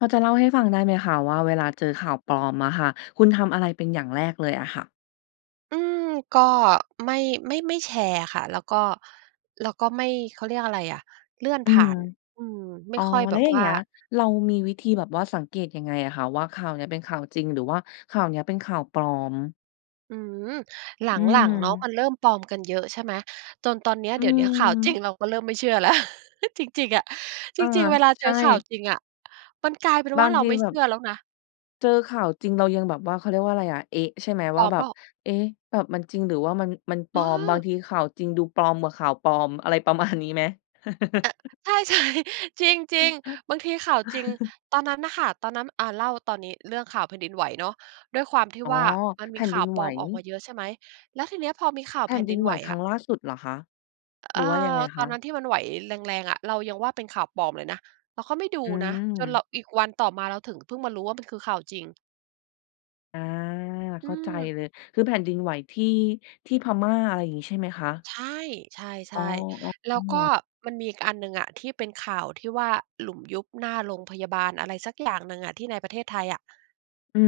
พอจะเล่าให้ฟังได้ไหมคะว่า เวลาเจอข่าวปลอมอะค่ะ คุณทำอะไรเป็นอย่างแรกเลยอะค่ะ? อืม ก็ไม่ ไม่ ไม่แชร์อะค่ะ แล้วก็ แล้วก็ไม่ เขาเรียกอะไรอะ เลื่อนอืผ่าม น อืม ไมอ่๋อ ค่อยแแลบ้วบอย่าวง่เงา ี้ย เรามีวิธีแบบว่าสังเกตยังไงอะคะ? ว่า ข่าวเนี้ยเป็นข่าวจริงหรือว่าข่าวเนี้ยเป็นข่าวปลอม อืม หลอืัง ๆ เนาะ ม มันเริ่มปลอมกันเยอะใช่ไหม จนตอนเนี้ย อืเอดี๋ยฮวเนี้ย ข่าวจริึ งเราก็เริ่มไม่เชื่อ แล้ว จริง ๆ อะ จอา ริง ๆ เวลาใเจชอข่าว่ จริงอะมันกลายเป็นบวา่า งเราทีไม่แบเชืบ ่อแล้วนะ เจอข่าวจริงเรายังแบบว่า เขาเรียกว่าไรอะ เอ๊ะ ใช่ไหมปว่ลา อมแบเปบ ล่า? เอ๊ะ แบบมันจริงหรือว่ามัน มันปเลอม บางออ ทีข่าวจริงดูปลอมกว่าข่าวปลอม อะไรประมาณนี้ไหม? เออ ใช่ ๆ จริง ๆ บางทีข่าวจริง ตอนนั้นน่ะค่ะ ตอนนั้น อ่า เล่าตอนนี้ เรื่องข่าวแผ่นดินไหวเนาะ ด้วยความที่อ๋อ ว่า มันแมผี่นขด่ิาวนไปหลว อมออกมาเยอะใช่ไหม แล้วทีเนี้ยพอมีข่าวแผแผ่่นนดดิินนไไหหววครัอ้ะ งล่าสุดเหรอคะ? อ เหรออ ือว่ายังไงตคอนนั้ะ? นที่มันไหวแรง ๆ อะ เรายังว่า เป็นข่าวปลอมเลยนะ เราก็ไม่ดูอืนะ จนเรา ม อีกวันต่อมาเราถึงเพิ่งมารู้ว่า มันคือข่าวจริง อา อืเข้าใจอ เลย คือแผ่นดินไหวที่ ที่พม่า อะไรอย่างงี้ใช่ไหมคะ? ใช่ ใชอ๋อ ่ อ้ๆ แล้วก็อ มันมีอีกอันหนึ่งอะ ที่เป็นข่าวที่ว่า หลุมยุบหน้าโรงพยาบาลอะไรสักอย่างหนึ่งอะ ที่ในประเทศไทยอะ อื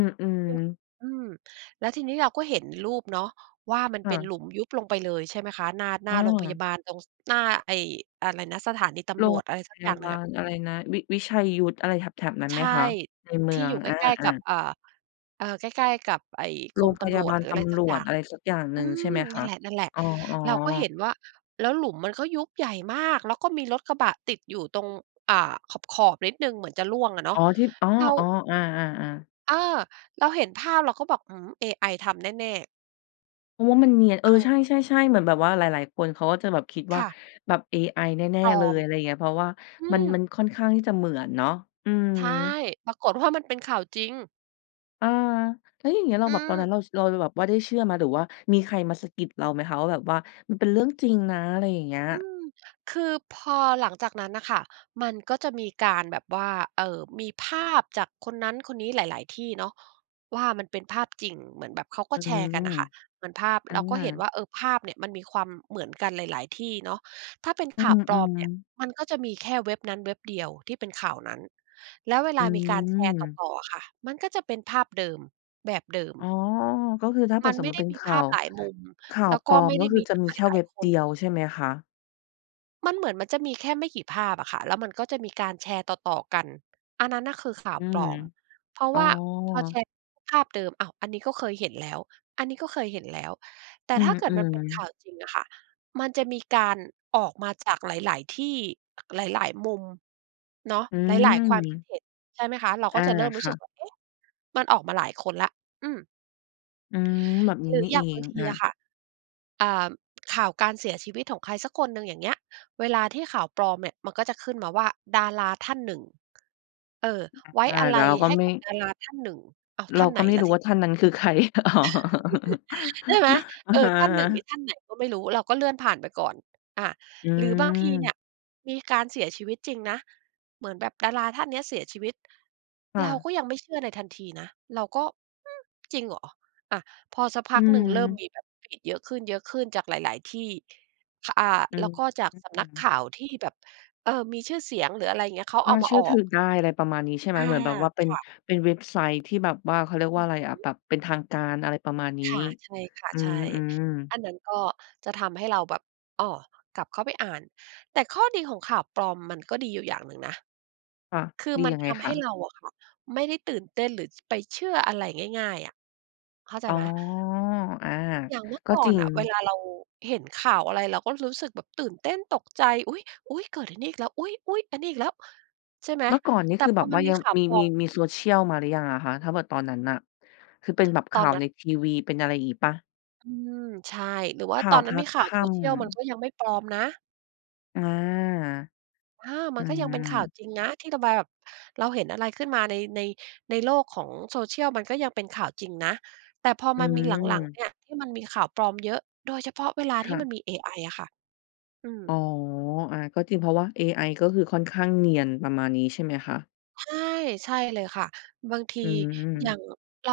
อ ๆ อืม แล้วทีนี้เราก็เห็นรูปเนาะ ว่ามันคเ่ป็นะ หลุมยุบลงไปเลยใช่ไหมคะ หน้า หน้อา้โรงพยาอ บาล ตรง ส หน้าไอ้อะไรนะ สถานีตโรำรงวจอะไรสพักยอยา่างหนบึ่างอะ ลอะไรนะ วิ วิชัยยุทธอะไรแถบ ๆ นั้นใไชหมค่ ะ ในเมทืีอ่ง อยู่ใกอา ล้ ๆ กับ ๆ อ่า เออ ใกล้ ๆ กับไอ้โกรรงมตพยำราวบจ าลหรืออตะไรสำัรกอวยจ ่าง อะไรสักอย่างหอนืึ่ง ใช่ไม หมคนั่ะ? นแหละ อ๋อ ๆ เราก็ๆ เห็นว่า แล้วหลุมมันก็ยุบใหญ่มาก แล้วก็มีรถกระบะติดอยู่ตรง อ่า ขอบ ๆ นิดหนึ่งเหมือนจะร่วงอะเนาอ๋ะ อ ที่ อ๋อ เรา ๆ อา ๆ ๆ เออ เราเห็นภาพเราก็บอก อืม เอไอทำแน่ ๆ เพราะว่ามันเนียน เอเอ ใออ ช่ ๆ ๆ เหมือนแบบว่าหลาย ๆ คนเขาก็จะแบบคิดวค่า่ะ แบบเอไอแน่ ปลๆ เลอย ม อะไรอย่างเงี้ย เพราะว่าอืมัน อ มันค่อนข้างที่จะเหมือนเนาะ อือ ใช่ ปรากฏ ว่า มันเป็นข่าวจริง เออ แล้วอย่างเงี้ยเราอืแบบตอนนั้ม นเรา ส เรา เราแบบว่าได้เชื่อไหม? หรือว่ามีใครมาสะกิดเราไหมคะ? ว่าแบบว่า มันเป็นเรื่องจริงนะ อะไรอย่างเงี้ย อืม คือพอหลังจากนั้นน่ะค่ะ มันก็จะมีการแบบว่า เอ่อ มีภาพจากคนนั้นคนนี้หลาย ๆ ที่เนาะ ว่ามันเป็นภาพจริง เหมือนแบบเขากอ็ืแชร์กันน่ะม ค่ะ เหมือนภาพอเราก็เห็นา ว่า เอ่อ ภาพเนี่ยมันมีความเหมือนกันหลาย ๆ ที่เนาะ ถ้าเป็นขอื่าวปลอมเนี่อ ย ๆ มันก็จะมีแค่เว็บนั้นเว็บเดียวที่เป็นข่าวนั้น แล้วเวลอาืมีการแชร์ตม ่อ ๆ อะค่ะ มันก็จะเป็นภาพเดิม แบบเดิม อ๋อ ก็คือถ้าเกิมันดสไมม่มุไตดิ้เป็นมีขภ่าาพว หลายมุม ข่าแวล้วปก็ลอไม ม่ไกด็้คืมอีจะจากมีหแค่ลาเวย ็บๆ คเดน ียวใช่ไหมคะ? มันเหมือนมันจะมีแค่ไม่กี่ภาพอะค่ะ แล้วมันก็จะมีการแชร์ต่อ ๆ กัน อันนั้นน่ะคือข่าอวืปลม อม เพราะอ๋วอ ่าพอแชร์ภาพเดิม อ้าว อันนี้ก็เคยเห็นแล้ว อันนี้ก็เคยเห็นแล้ว แต่อืถ้าเกิดมันเปม ็นข่ๆ าวจริงอะค่ะ มันจะมีการออกมาจากหลาย ๆ ที่ หลาย ๆ มุมเนาะ อืหลาย ๆ ความคิม ดเห็น ใช่ไหมคะ? เราอกา ็จะเริ่มรคู้ส่ึกะ ว่า เอ๊ะ มันออกมาหลายคนแล้ว อืม อืม แบบหนีร้ือนี่อยเอ่างบางงทีออะะ ค่ะ อ่า ข่าวการเสียชีวิตของใครสักคนหนึ่ง อย่างเงี้ย เวลาที่ข่าวปลอมเนี่ย มันก็จะขึ้นมาว่า ดาราท่านหนึ่ง เออ ไว้อา อาลเรัายก็ให้ไมก่ ับดาราท่านหนึ่ง อ้าว เรทา่านไหกน็ไม่ล่ระู้ทีวนี้ ่าท่านนั้นคือใคร? อ๋อ ใช่ไหม? อะเออ ฮท่านหนึ่งนีะ ่ท่านไหนก็ไม่รู้ เราก็เลื่อนผ่านไปก่อน อา อืหรือบางทีเนีม ่ย มีการเสียชีวิตจริงนะ เหมือนแบบดาราท่านเนี้ยเสียชีวิต ค่เราะ ก็ยังไม่เชื่อในทันทีนะ เราก็ อืม จริงเหรอ? อะ พอสักพอักหนึ่ง เริ่มืม มีแบบเยอะขึ้น ๆ จากหลาย ๆ ที่ คะ อ่า อืแล้วก็จากอ สำนักข่าวที่แบบ เออ มีชื่อเสียง หรืออะไรอย่างเงี้ย เขากเ็อามเาชื่ออถอืก อได้ อะไรประมาณนี้ ใช่ไหม? อา เหมือนแบบว่าเป็คน ่ะ เป็นเว็บไซต์ที่แบบว่า เขาเรียกว่าอะไรอะ แบบเป็นทางการ อะไรประมาณนี้ ค่ะ ใช่ค่ะ อืใช่ ม ๆ อันนั้นก็จะทำให้เราแบบ อ้อ กลับเข้าไปอ่าน แต่ข้อดีของข่าวปลอม มันก็ดีอยู่อย่างหนึ่งนะ ค่ะ คือดีมันยังไงทำคให้ะ? เราอะค่ะ ไม่ได้ตื่นเต้น หรือ ป-ไปเชื่ออะไรง่าย ๆ อะ เข้าใจอ๋อ ไหม? อา อย่างเมื่อกก็่อจรนิง น่ะ เวลาเราเห็นข่าวอะไรเราก็รู้สึกแบบตื่นเต้น ตกใจ อุ๊ย ๆ เกิดไอ้นี่อีกแล้ว อุ๊ย ๆ อันนี้อีกแล้ว ใช่ไหม? เมื่อก่อนนี้แต่คือพแบอบมวั่นามียังข่าวมี ปลอมี ม มี Social มาหรือยังอะคะ? ถ้าแบบตอนนั้นน่ะ คือเป็นแบบขตอ่านวนั้ใน นทีวี เป็นอะไรยังงี้เปล่า? อืม ใช่ หรือว่าข่ตาอวนนัภ้นามีคข่าคว ่social มันำ ก็ยังไม่ปลอมนะ อา อา มอันก็ยังเป็นข่าวา จริงนะ ที่เราแบ แบบ เราเห็นอะไรขึ้นมาใน ใน ในโลกของ social มันก็ยังเป็นข่าวจริงนะ แต่พออืมามีหลัง ๆ เอ นี่ยที่มันมีข่าวปลอมเยอะ โดยเฉพาะเวลคาที่่มัะ นมีเอไออะค่ะ อือ๋อ ม อา ก็จริง เพราะว่าเอไอก็คือค่อนข้างเนียน ประมาณนี้ ใช่ไหมคะ? ใช่ ใช่เลยค่ะ บางทีอือย่าม งเรา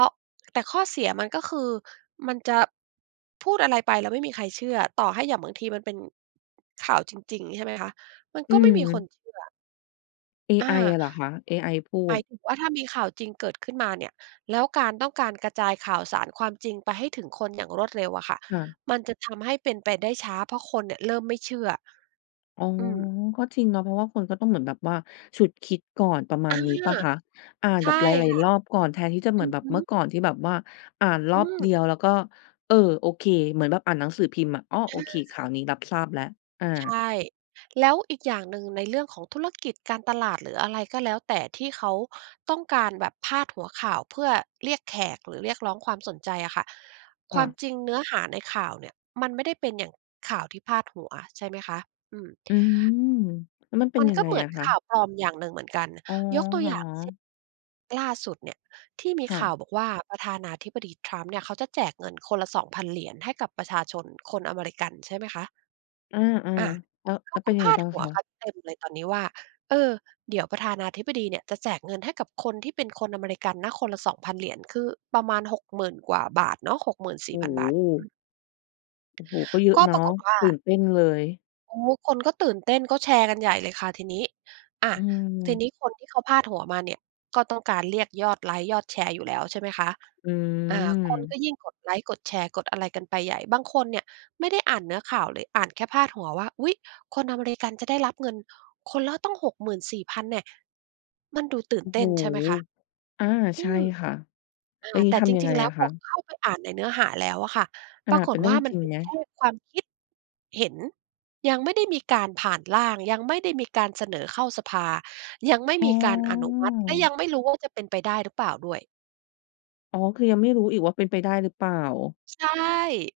แต่ข้อเสียมันก็คือ มันจะพูดอะไรไปแล้วไม่มีใครเชื่อ ต่อให้อย่างบางทีมันเป็น ข่าวจริง ๆ ใช่ไหมคะ มันอืก็ไม่มีคนม เชื่อ เออไอา อะเหรอคะ? เอไอพูหมาด ยถึงว่า ถ้ามีข่าวจริงเกิดขึ้นมาเนี่ย แล้วการต้องการกระจายข่าวสารความจริงไปให้ถึงคนอย่างรวดเร็วอะค่ะ ค่ะ มันจะทำให้เป็นไปได้ช้า เพราะคนเนี่ยเริ่มไม่เชื่อ อ๋อ อืม ก็จริงเนาะ เพราะว่าคนก็ต้องเหมือนแบบว่าฉุดคิดก่อน ประมอาา ณนี้เปล่าคะ? อ่านใชแบ่บหลาคย ่ะ ๆ รอบก่อน แทนที่จะเหอมืือนอแบฮบเมื่อึ ก่อนที่แบบว่าอ่านรอือบเดอ ียวแล้วก็ เออ โอเค เหมือนแบบอ่านหนังสือพิมพ์อะ อ้อ โออา เค ข่าวนี้รับทราบแล้ว อา ใช่ แล้วอีกอย่างหนึ่งในเรื่องของธุรกิจการตลาดหรืออะไรก็แล้วแต่ ที่เขาต้องการแบบพาดหัวข่าวเพื่อเรียกแขกหรือเรียกร้องความสนใจอะค่ะ คค่วามะ จริงเนื้อหาในข่าวเนี่ยมันไม่ได้เป็นอย่างข่าวที่พาดหัวใช่ไหมคะ อืม อือ แล้วมันเป็มนันยักง็ไงเหมืออนะคขะ? ่าวปลอมอย่างหนึ่งเหมือนกัน อ๋อ ยกตัเวหรอย่างเช่น อ? ล่าสุดเนี่ยที่มีค่ขะ ่าวบอกว่า ประธานาธิบดี Trump เนี่ย เขาจะแจกเงินคนละ 2,000 เหรียญให้กับประชาชนคนอเมริกัน ใช่ไหมคะ? อา อา ๆ แล้ว เขแล้าวเป็กน็ยังพไงาดบ้างหัควะ? กันเต็มเลยตอนนี้ว่า "เออ เดี๋ยวประธานาธิบดีเนี่ยจะแจกเงินให้กับคนที่เป็นคนอเมริกันนะ คนละ 2,000 เหรียญ" คือประมาณ 60,000 กว่าบาทเนาะ หกหมื่นสโอี่้พันโบาท อืฮ ม โอ้โฮ ก็เยอะก็เนาปะ รากฏว่า ตื่นเต้นเลย โอ้ คนก็ตื่นเต้น ก็แชร์กันใหญ่เลยค่ะทีนี้ อะ อืทีม นี้คนที่เขาพาดหัวมาเนี่ย ก็ต้องการเรียกยอดไลก์ยอดแชร์อยู่แล้วใช่ไหมคะ ออา คนกืม ็ยิ่งกดไลก์กดแชร์กดอะไรกันไปใหญ่ บางคนเนี่ยไม่ได้อ่านเนื้อข่าวเลย อ่านแค่พาดหัวว่า อุ๊ย คนอเมริกันจะได้รับเงินคนละตั้ง 64,000 แน่ะ มันดูตื่นโอ้เตโ้ฮ นใช่ไหมคะ อา อใืช่ม ค่ะ อา แล้วงแีต้่ทจำยังริไง งๆ แล้อวะพคอะ? เข้าไปอ่านในเนื้อหาแล้วอะค่ะ อปา รากเป็ฏนเรืว่่อา งมจันริเงป็นไหม? แค่ความคิด เห็น ยังไม่ได้มีการผ่านร่าง ยังไม่ได้มีการเสนอเข้าสภา ยังไม่อ๋มีการอนุมัติ แล้วยอ ังไม่รู้ว่า จะเป็นไปได้หรือเปล่าด้วย อ๋อ คือยังไม่รู้อีกว่า เป็นไปได้หรือเปล่า? ใช่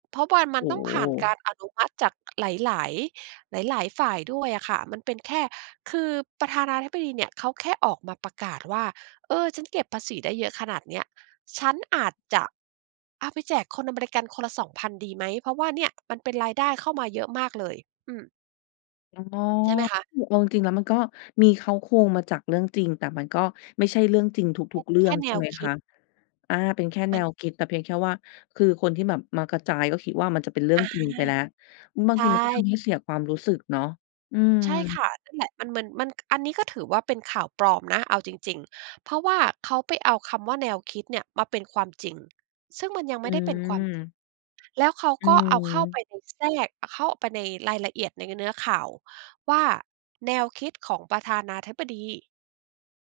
เพราะว่ามัโอน้ต้อโงผ่านกฮ ารอนุมัติจากหลาย ๆ หลาย ๆ ฝ่ายด้วยอะค่ะ มันเป็นแค่ คือประธานาธิบดีเนี่ยเขาแค่ออกมาประกาศว่า "เออ ฉันเก็บภาษีได้เยอะขนาดเนี้ย ฉันอาจจะเอาไปแจกคนอเมริกันคนละ 2,000 ดีไหม? เพราะว่าเนี่ยมันเป็นรายได้เข้ามาเยอะมากเลย" อืม อ๋อ ใช่ไหมคะ? เอาจริง ๆ แล้วมันก็มีเค้าโครงมาจากเรื่องจริง แต่มันก็ไม่ใช่เรื่องจริงทุก ๆ เรื่แคอ่ง แในช่ไวหมคคิะ? ด อา เป็นแค่แมนัน วคิด แต่เพียงแค่ว่า คือคนที่แบบมากระจายก็คิดว่า มันจะเป็นเรื่อองา จริงไปแล้ว อือ บาใงชทีมันก็ท่ ำให้เสียความรู้สึกเนาะ อืม ใช่ค่ะ นั่นแหละ มัน มัน มัน ก อันนี้ก็ถือว่า เป็นข่าวปลอมนะ เอาจริง ๆ เพราะว่าเขาไปเอาคำว่า "แนวคิด" เนี่ย มาเป็นความจริง ซึ่งมันยังอไืม่ได้เป็นความจริง อ แล้วเขาอืก็เอาเข้าไปม ใน แทรก อะ เข้าไปในรายละเอียด ในเนื้อข่าวว่า แนวคิดของประธานาธิบดี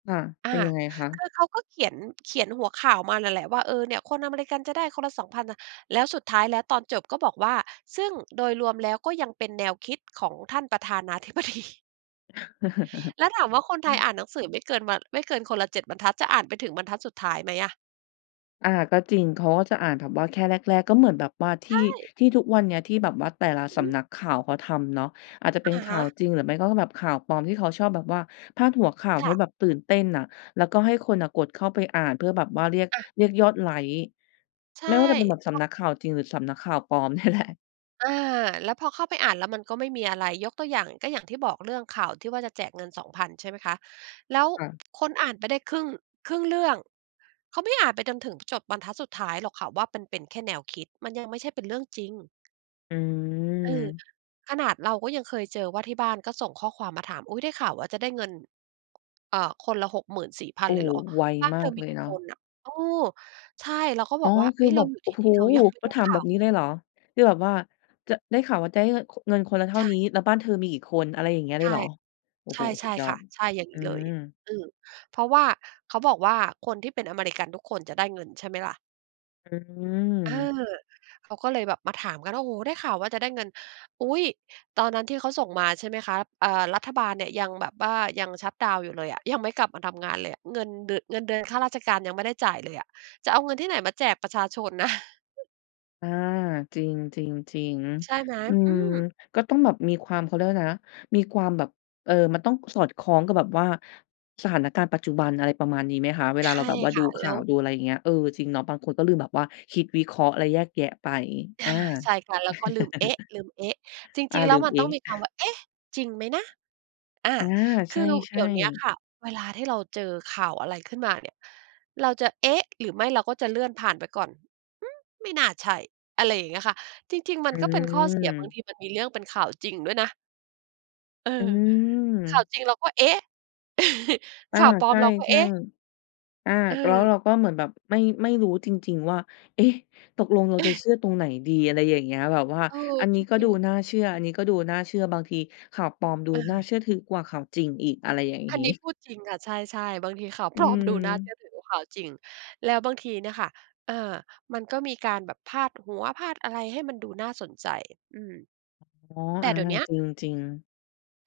ค่ะ อา เป็นยังไงคะ? คือเขาก็เขียน เขียนหัวข่าวมานั่นแหละว่า "เออ เนี่ยคนอเมริกันจะได้คนละ 2,000 น่ะ" แล้วสุดท้าย แล้วตอนจบก็บอกว่า "ซึ่งโดยรวมแล้วก็ยังเป็นแนวคิดของ ท่านประธานา...ธิบดี" แล้วถามว่า คนไทยอ่านหนังสือไม่เกินวัน ไม่เกินคนละ 7 บรรทัด จะอ่านไปถึงบรรทัดสุดท้ายไหมอะ? อา ก็จริง เขาก็จะอ่านแบบว่าแค่แรก ๆ ก็เหมือนแบบว่าทใชี่ ่ ที่ทุกวันเนี้ยที่แบบว่าแต่ละอืสอฮึ ำนักข่าวเขาทำเนาะ อาจจะเป็นอะขฮ่าวะ จริงหรือไม่ก็แบบข่าวปลอม ที่เขาชอบแบบว่าพาดหัวข่าวคใ่ห้ะ แบบตื่นเต้นน่ะ แล้วก็ให้คนน่ะกดเข้าไปอ่านเพื่อแบบว่าเรียก อะ เรียกยอดไลก์ ใช่ ไม่ว่าจะเป็นแบบเสพราำะ นักข่าวจริงหรือสำนักข่าวปลอม เนี่ยแหละ อ่า แล้วพอเข้าไปอ่านแล้ว มันก็ไม่มีอะไร ยกตัวอย่างก็อย่างที่บอก เรื่องข่าวที่ว่าจะแจกเงิน 2,000 ใช่ไหมคะ แล้วค่ะ คนอ่านไปได้ครึ่ง ครึ่งเรื่อง เขาไม่อ่านไปจนถึงจบรรทัดสุดท้ายหรอกค่ะว่า มันเป็นแค่แนวคิด มันยังไม่ใช่เป็นเรื่องจริง อืเออ ม ขนาดเราก็ยังเคยเจอว่า ที่บ้านก็ส่งข้อความมาถาม อุ๊ย ได้ข่าวว่าจะได้เงิน อ่า คนละ หกหมื่นสี่พัโอน ้ เลยเหรอ? ไวบ้านมาเธอกมเีลยกี่เนาคะ นน่ะ? เออ ใช่เราก็อบ๋อ อกว่า คเือ๊อะ เแรบาบ อยู่โอท้ี่โนฮ ี่เรายังไม่เขไาด้ถาขม่แาบบวนี้เลเย ลยเหรอ คือแบบว่า ด ได้ข่าวว่าได้เยอะ ค เงินคนละเท่ใชานี่ ้ แล้วบ้านเธอมีกี่คน อะไรอย่างเงี้ยเใลชย่ เหรอ? โอ้ใโฮ สชุ่ ดยอๆ ค่ด ะ ใช่อย่างอืนี้เลย ม อือ เพราะว่า เขาบอกว่าคนที่เป็นอเมริกันทุกคนจะได้เงินใช่ไหมล่ะ? อเอืม อ เขาก็เลยแบบมาถามกันว่า โอ้โฮ ได้ข่าวว่าจะได้เงิน อุ๊ย ตอนนั้นที่เขาส่งมา ใช่ไหมคะ อ่า รัฐบาลเนี่ยยังแบบว่ายังชัตดาวน์อยู่เลยอะ ยังไม่กลับมาทำงานเลยอะ เงินเดือน เงินเดือนข้าราชการยังไม่ได้จ่ายเลยอะ จะเอาเงินที่ไหนมาแจกประชาชนน่ะ อา จริง ใช่ๆ ไหม? ๆ อือืม ม ก็ต้องแบบมีความ เขาเรียกว่าอะไรนะ มีความแบบ เออ มันต้องสอดคล้องกับแบบว่า สถานการณ์ปัจจุบัน อะไรประมาณนี้ไหมคะ? เวลใาชเรา่แบบว่าคดู่ะ ขแล้่าว วดูอะไรอย่างเงี้ย เออ จริงเนาะ บางคนก็ลืมแบบว่าคิด วิเคราะห์ และแยกแยะไป ออา า ใช่ค่ะ แล้วก็ลืม เอ๊ะ ลืม เอ๊ะ จอริา ง ๆ แลล้ืวม มันเอต๊้องะ มีคำว่า "เอ๊ะ" จริงไหมนะ อ่า อา คใือชเดี่ ๋ยวเนี้ยๆ ค่ะ เวลาที่เราเจอข่าวอะไรขึ้นมาเนี่ย เราจะ "เอ๊ะ" หรือไม่เราก็จะเลื่อนผ่านไปก่อน อืม ไม่น่าใช่ อะไรอย่างเงี้ยค่ะ จริง ๆ มอันก็เป็นข้อเสีย บางืม ทีมันมีเรื่องเป็นข่าวจริงด้วยนะ เออ อืข่าวม จริงเราก็ เอ๊ะ อขา ่าวปลอใชมเราก็ เอ่ ๊ะ ๆ อา แล้วเออ เราก็เหมือนแบบไม่ ไม่รู้จริง ๆ ว่า เอ๊ะ ตกลงเราจะเชื่อตรงไหนดี? อะไรอย่างเงี้ย แบบว่าเออ อันนจี้ก็ริดูง ๆ น่าเชื่อ อันนี้ก็ดูน่าเชื่อ บางทีข่าวปลอมดูอน่าา เชื่อถือกว่าข่าวจริงอีก อะไรอย่างงอันีนี้้ พูดจริงค่ะ ใช่ ๆ บางทีข่าว อปลอม ดูน่าเชืืม ่อถือกว่าข่าวจริง แล้วบางทีเนี่ยค่ะ อา มันก็มีการแบบพาดหัว พาดอะไรให้มันดูน่าสนใจ อืม อ๋อ แต่อา เดี๋ยวเนี้ย จริง ๆ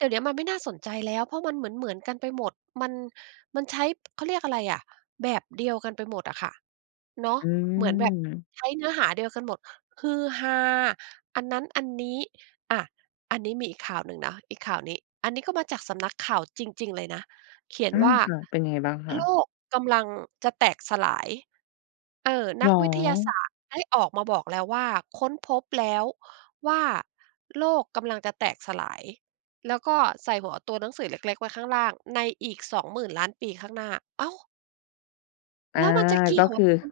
เดี๋ยวเนี้ยมันไม่น่าสนใจแล้ว เพราะมันเหมือน ๆ กันไปหมด มัน มันใช้ เขาเรียกอะไรอะ แบบเดียวกันไปหมดอะค่ะ เนาะ อืหมือนแบบม ใช้เนื้อหาเดียวกันหมด ฮือฮา อันนั้นอันนี้ อะ อันนี้มีอีกข่าวหนึ่งนะ อีกข่าวนี้ อันนี้ก็มาจากสำนักข่าวจริง ๆ เลยนะ เขียนอา ว่า ค่ะ เป็นไงบ้างคะ? "โลกกำลังจะแตกสลาย" เออ นเหรักวิทยาศอ? าสตร์ได้ออกมาบอกแล้วว่า "ค้นพบแล้วว่าโลกกำลังจะแตกสลาย" แล้วก็ใส่หัวตัวหนังสือเล็ก ๆ ไว้ข้างล่าง "ในอีก 20,000,000,000 ปีข้างหน้า" อ้าว! อา แล้วมันจะเกี่ก็ยว คอ ือ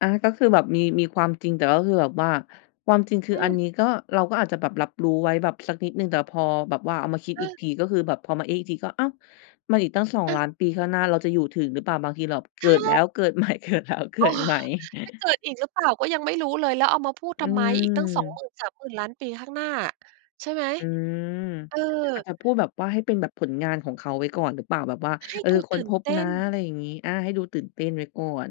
อา ก็คือแบบมี มีความจริง แต่ก็คือแบบว่า ความจริงคือออันือ นี้ก็ เราก็อาจจะแบบรับรู้ไว้แบบสักนิดหนึ่ง แต่พอแบบว่าเอามาคิดเอีกออ ทีก็คือแบบ พอมา เอ๊ะ อีกทีก็ อ้าว มันอีกตั้ง สองเอลอ ้าน ปีข้างหน้า เราจะอยู่ถึงหรือเปล่า? บางทีเราแบบเใกชิดแล้่ ว เกิดใหม่ เกิดแล้ว เกโิอ้ ดใหม่ จะเกิดอีกหรือเปล่าก็ยังไม่รู้เลย แล้วเอามาพูดอืทำไม? อีกตั้ง สองหมม ื่นสามหมื่นล้าน ปีข้างหน้า ใช่ไหม? อืม เออ อาจจะพูดแบบว่า ให้เป็นแบบผลงานของเขาไว้ก่อนหรือเปล่า? แบบว่า ให้เออ ดูคต้ืน่พนบเตน้ะ น อะไรอย่างงี้ อา ให้ดูตื่นเต้นไว้ก่อน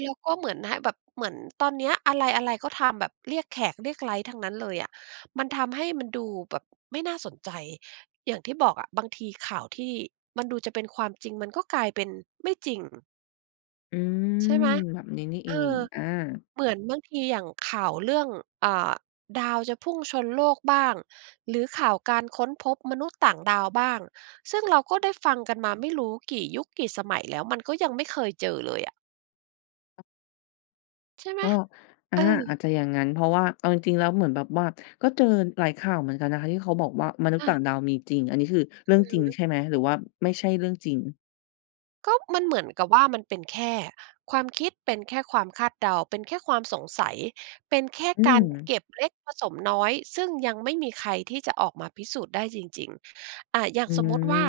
แล้วก็เหมือนให้แบบ เหมือนตอนเนี้ย อะไร ๆ ก็ทำแบบเรียกแขก เรียกไลก์ทั้งนั้นเลยอะ มันทำให้มันดูแบบไม่น่าสนใจ อย่างที่บอกอะ บางทีข่าวที่มันดูจะเป็นความจริงมันก็กลายเป็นไม่จริง อืใชม ่ไหม? แบบนี้นี่เเออง อ อา เหมือนบางทีอย่างข่าวเรื่อง อ่า ดาวจะพุ่งชนโลกบ้าง หรือข่าวการค้นพบมนุษย์ต่างดาวบ้าง ซึ่งเราก็ได้ฟังกันมาไม่รู้กี่ยุค กี่สมัยแล้ว มันก็ยังไม่เคยเจอเลยอะ ใช่ไหม? ก็ อเอา อาอ จจะอย่างงั้น เพราะว่าเอาจริง ๆ แล้วเหมือนแบบว่า ก็เจอหลายข่าวเหมือนกันนะคะที่เขาบอกว่า มนุษยอ์ต่า างดาวมีจริง อันนี้คือเรอื่องือจริงฮึ ใช่ไหม? หรือว่าไม่ใช่เรื่องจริง? ก็มันเหมือนกับว่า มันเป็นแค่ความคิด เป็นแค่ความคาดเดา เป็นแค่ความสงสัย เป็นแค่อืการเม ก็บเล็กผสมน้อย ซึ่งยังไม่มีใครที่จะออกมาพิสูจน์ได้จริง ๆ อา อย่างอืสมมุติว่า อ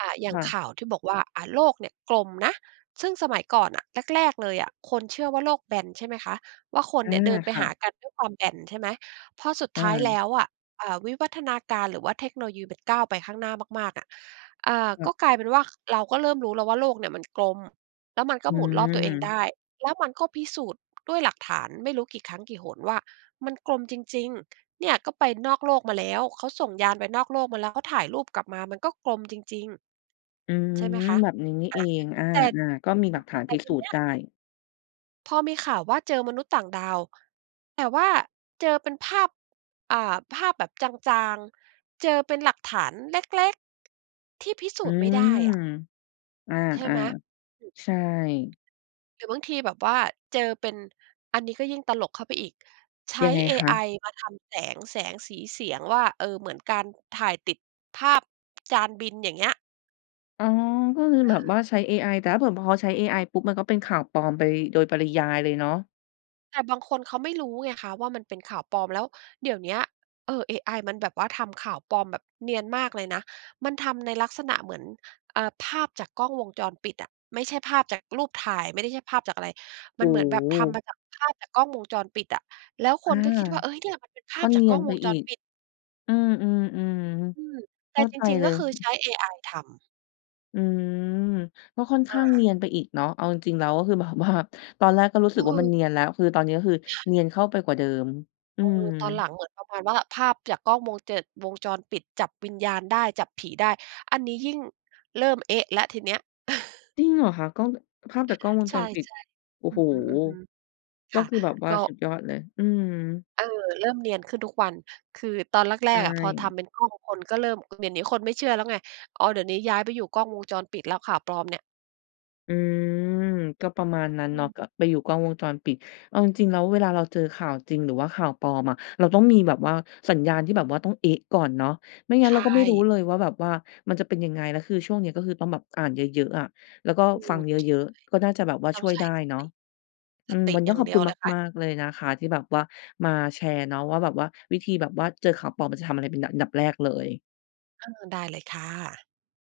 อ่า อย่คาง่ะ ข่าวที่บอกว่า อ่า โลกเนี่ยกลมนะ ซึ่งสมัยก่อนน่ะ แรก ๆ เลยอะคนเชื่อว่าโลกแบนใช่ไหมคะ ว่าคนอเา นี่ยเดินไปค่หะ ากันด้วยความแบนใช่ไหม พอสุดอท้ายแลา ้วอะ อ่า วิวัฒนาการหรือว่าเทคโนโลยี มันก้าวไปข้างหน้ามาก ๆ อะ อ่า ค่กะ ็กลายเป็นว่า เราก็เริ่มรู้แล้วว่า โลกเนี่ยมันกลม แล้วมันกอ็ืหมุนรอบตัวเองไดม ้ แล้วมันก็พิสูจน์ด้วยหลักฐานไม่รู้กี่ครั้งกี่หนว่า มันกลมจริง ๆ เนี่ยก็ไปนอกโลกมาแล้ว เขาส่งยานไปนอกโลกมาแล้ว เขาถ่ายรูปกลับมา มันก็กลมจริง อือ ๆ ใช่ไหมคะ? แบบนี้นี่อะ เอง อา แต่ ๆ ก็มีอหลืักฐาม นแตพ่ิทสีูเนจีน้์ไดย ้ พอมีข่าวว่า เจอมนุษย์ต่างดาว แต่ว่าเจอเป็นภาพ อ่า ภาพแบบจาง ๆ เจอเป็นหลักฐานเล็ก ๆ ที่พิสอูืจน์ไม่ได้ม อะ อา ใช่ไหม? อืม ๆ ใช่ หรือบางทีแบบว่าเจอเป็น อันนี้ก็ยิ่งตลกเข้าไปอีก ใช้ยังไงเอคไอะ? มาทำแสง แสง สี เสียง ว่า เออ เหมือนการถ่ายติดภาพ จานบิน อย่างเงี้ย อ๋อ ก็คือเแบบว่าออ ใช้เอไอ แต่ถ้าเผื่อ พอใช้เอไอปุ๊บ มันก็เป็นข่าวปลอมไปโดยปริยายเลยเนาะ แต่บางคนเขาไม่รู้ไงคะว่า มันเป็นข่าวปลอม แล้วเดี๋ยวเนี้ย เออ เอไอมันแบบว่าทำข่าวปลอมแบบเนียนมากเลยนะ มันทำในลักษณะเหมือน อ่า ภาพจากกล้องวงจรปิดอะ ไม่ใช่ภาพจากรูปถ่าย ไม่ได้ ใช่ภาพจากอะไร โอมั้นเหมือนแบบโทำมฮ าจากภาพจากกล้องวงจรปิดอะ แล้วคอา นก็คิดว่า เฮ้ย เนี่ยมันเป็นภกา็พจเนากีกลย้อนงไปวงจอีรก ปิด อือ อืๆ ม ๆ เแขต่้าจใจริง เๆ ลก็ย คือใช้เอไอทำ อืม ก็ค่อนขอ้างเา นียนไปอีกเนาะ เอาจริง ๆ แล้วก็คือแบบว่า ตอนแรกก็รู้อสืึกว่า มัม นเนียนแล้ว คือ ตอนนี้ก็คือเนียนเข้าไปกว่าเดิม อืเอม อ ตอนหลังเหมือนประมาณว่า ภาพจากกล้องวงเจิด วงจรปิดจับวิญญาณได้ จับผีได้ อันนี้ยิ่งเริ่ม เอ๊ะ แล้วทีเนี้ย จริงเหรอคะ? กล้อง ง ภาพจากกล้องวงใชจ่ รปิด โอ้ๆ อืโฮ อฮึ ๆ กค็่ะ คือแบบว่กา็ สุดยอดเลย อืม เออ เริ่มเนียนขึ้นทุกวัน คือตอนแใรชก ๆ อะพอท่ ำเป็นกล้อง คนก็เริ่ม อือ เดี๋ยวนี้คนไม่เชื่อแล้วไง อ๋อ เดี๋ยวนี้ย้ายไปอยู่กล้องวงจรปิดแล้ว ข่าวปลอมเนี่ย อืม ก็ประมาณนั้นอืเนาะ ก็ม ไปอยู่กล้องวงจรปิด เอาจริง ๆ แล้วเวลาเราเจอข่าวจริงหรือว่าข่าวปลอมอะ เราต้องมีแบบว่าสัญญาณที่แบบว่าต้อง เอ๊ะ ก่อนเนาะ ไม่งั้ใชนเราก็ไม่รู้่ เลยว่า แบบว่ามันจะเป็นยังไง แล้วคือ ช่วงนี้ก็คือต้องแบบอ่านเยอะ ๆ อะ แล้วก็อืฟม ังเยอะ ๆ ก็น่าจะแบบว่าใช่ ต้อชง่วยใชไ้ด้สเนาตะ ิ สอืม ติวันนอี้ยก่า็งขเอดบีคยวุณเลยค่ะ มาก ๆ เลยนะคะที่แบบว่ามาแชร์เนาะว่า แบบว่าวิธีแบบว่าเจอข่าวปลอมเราจะทำอะไรเป็นดะ ดับแรกเลย เออ ได้เลยค่ะ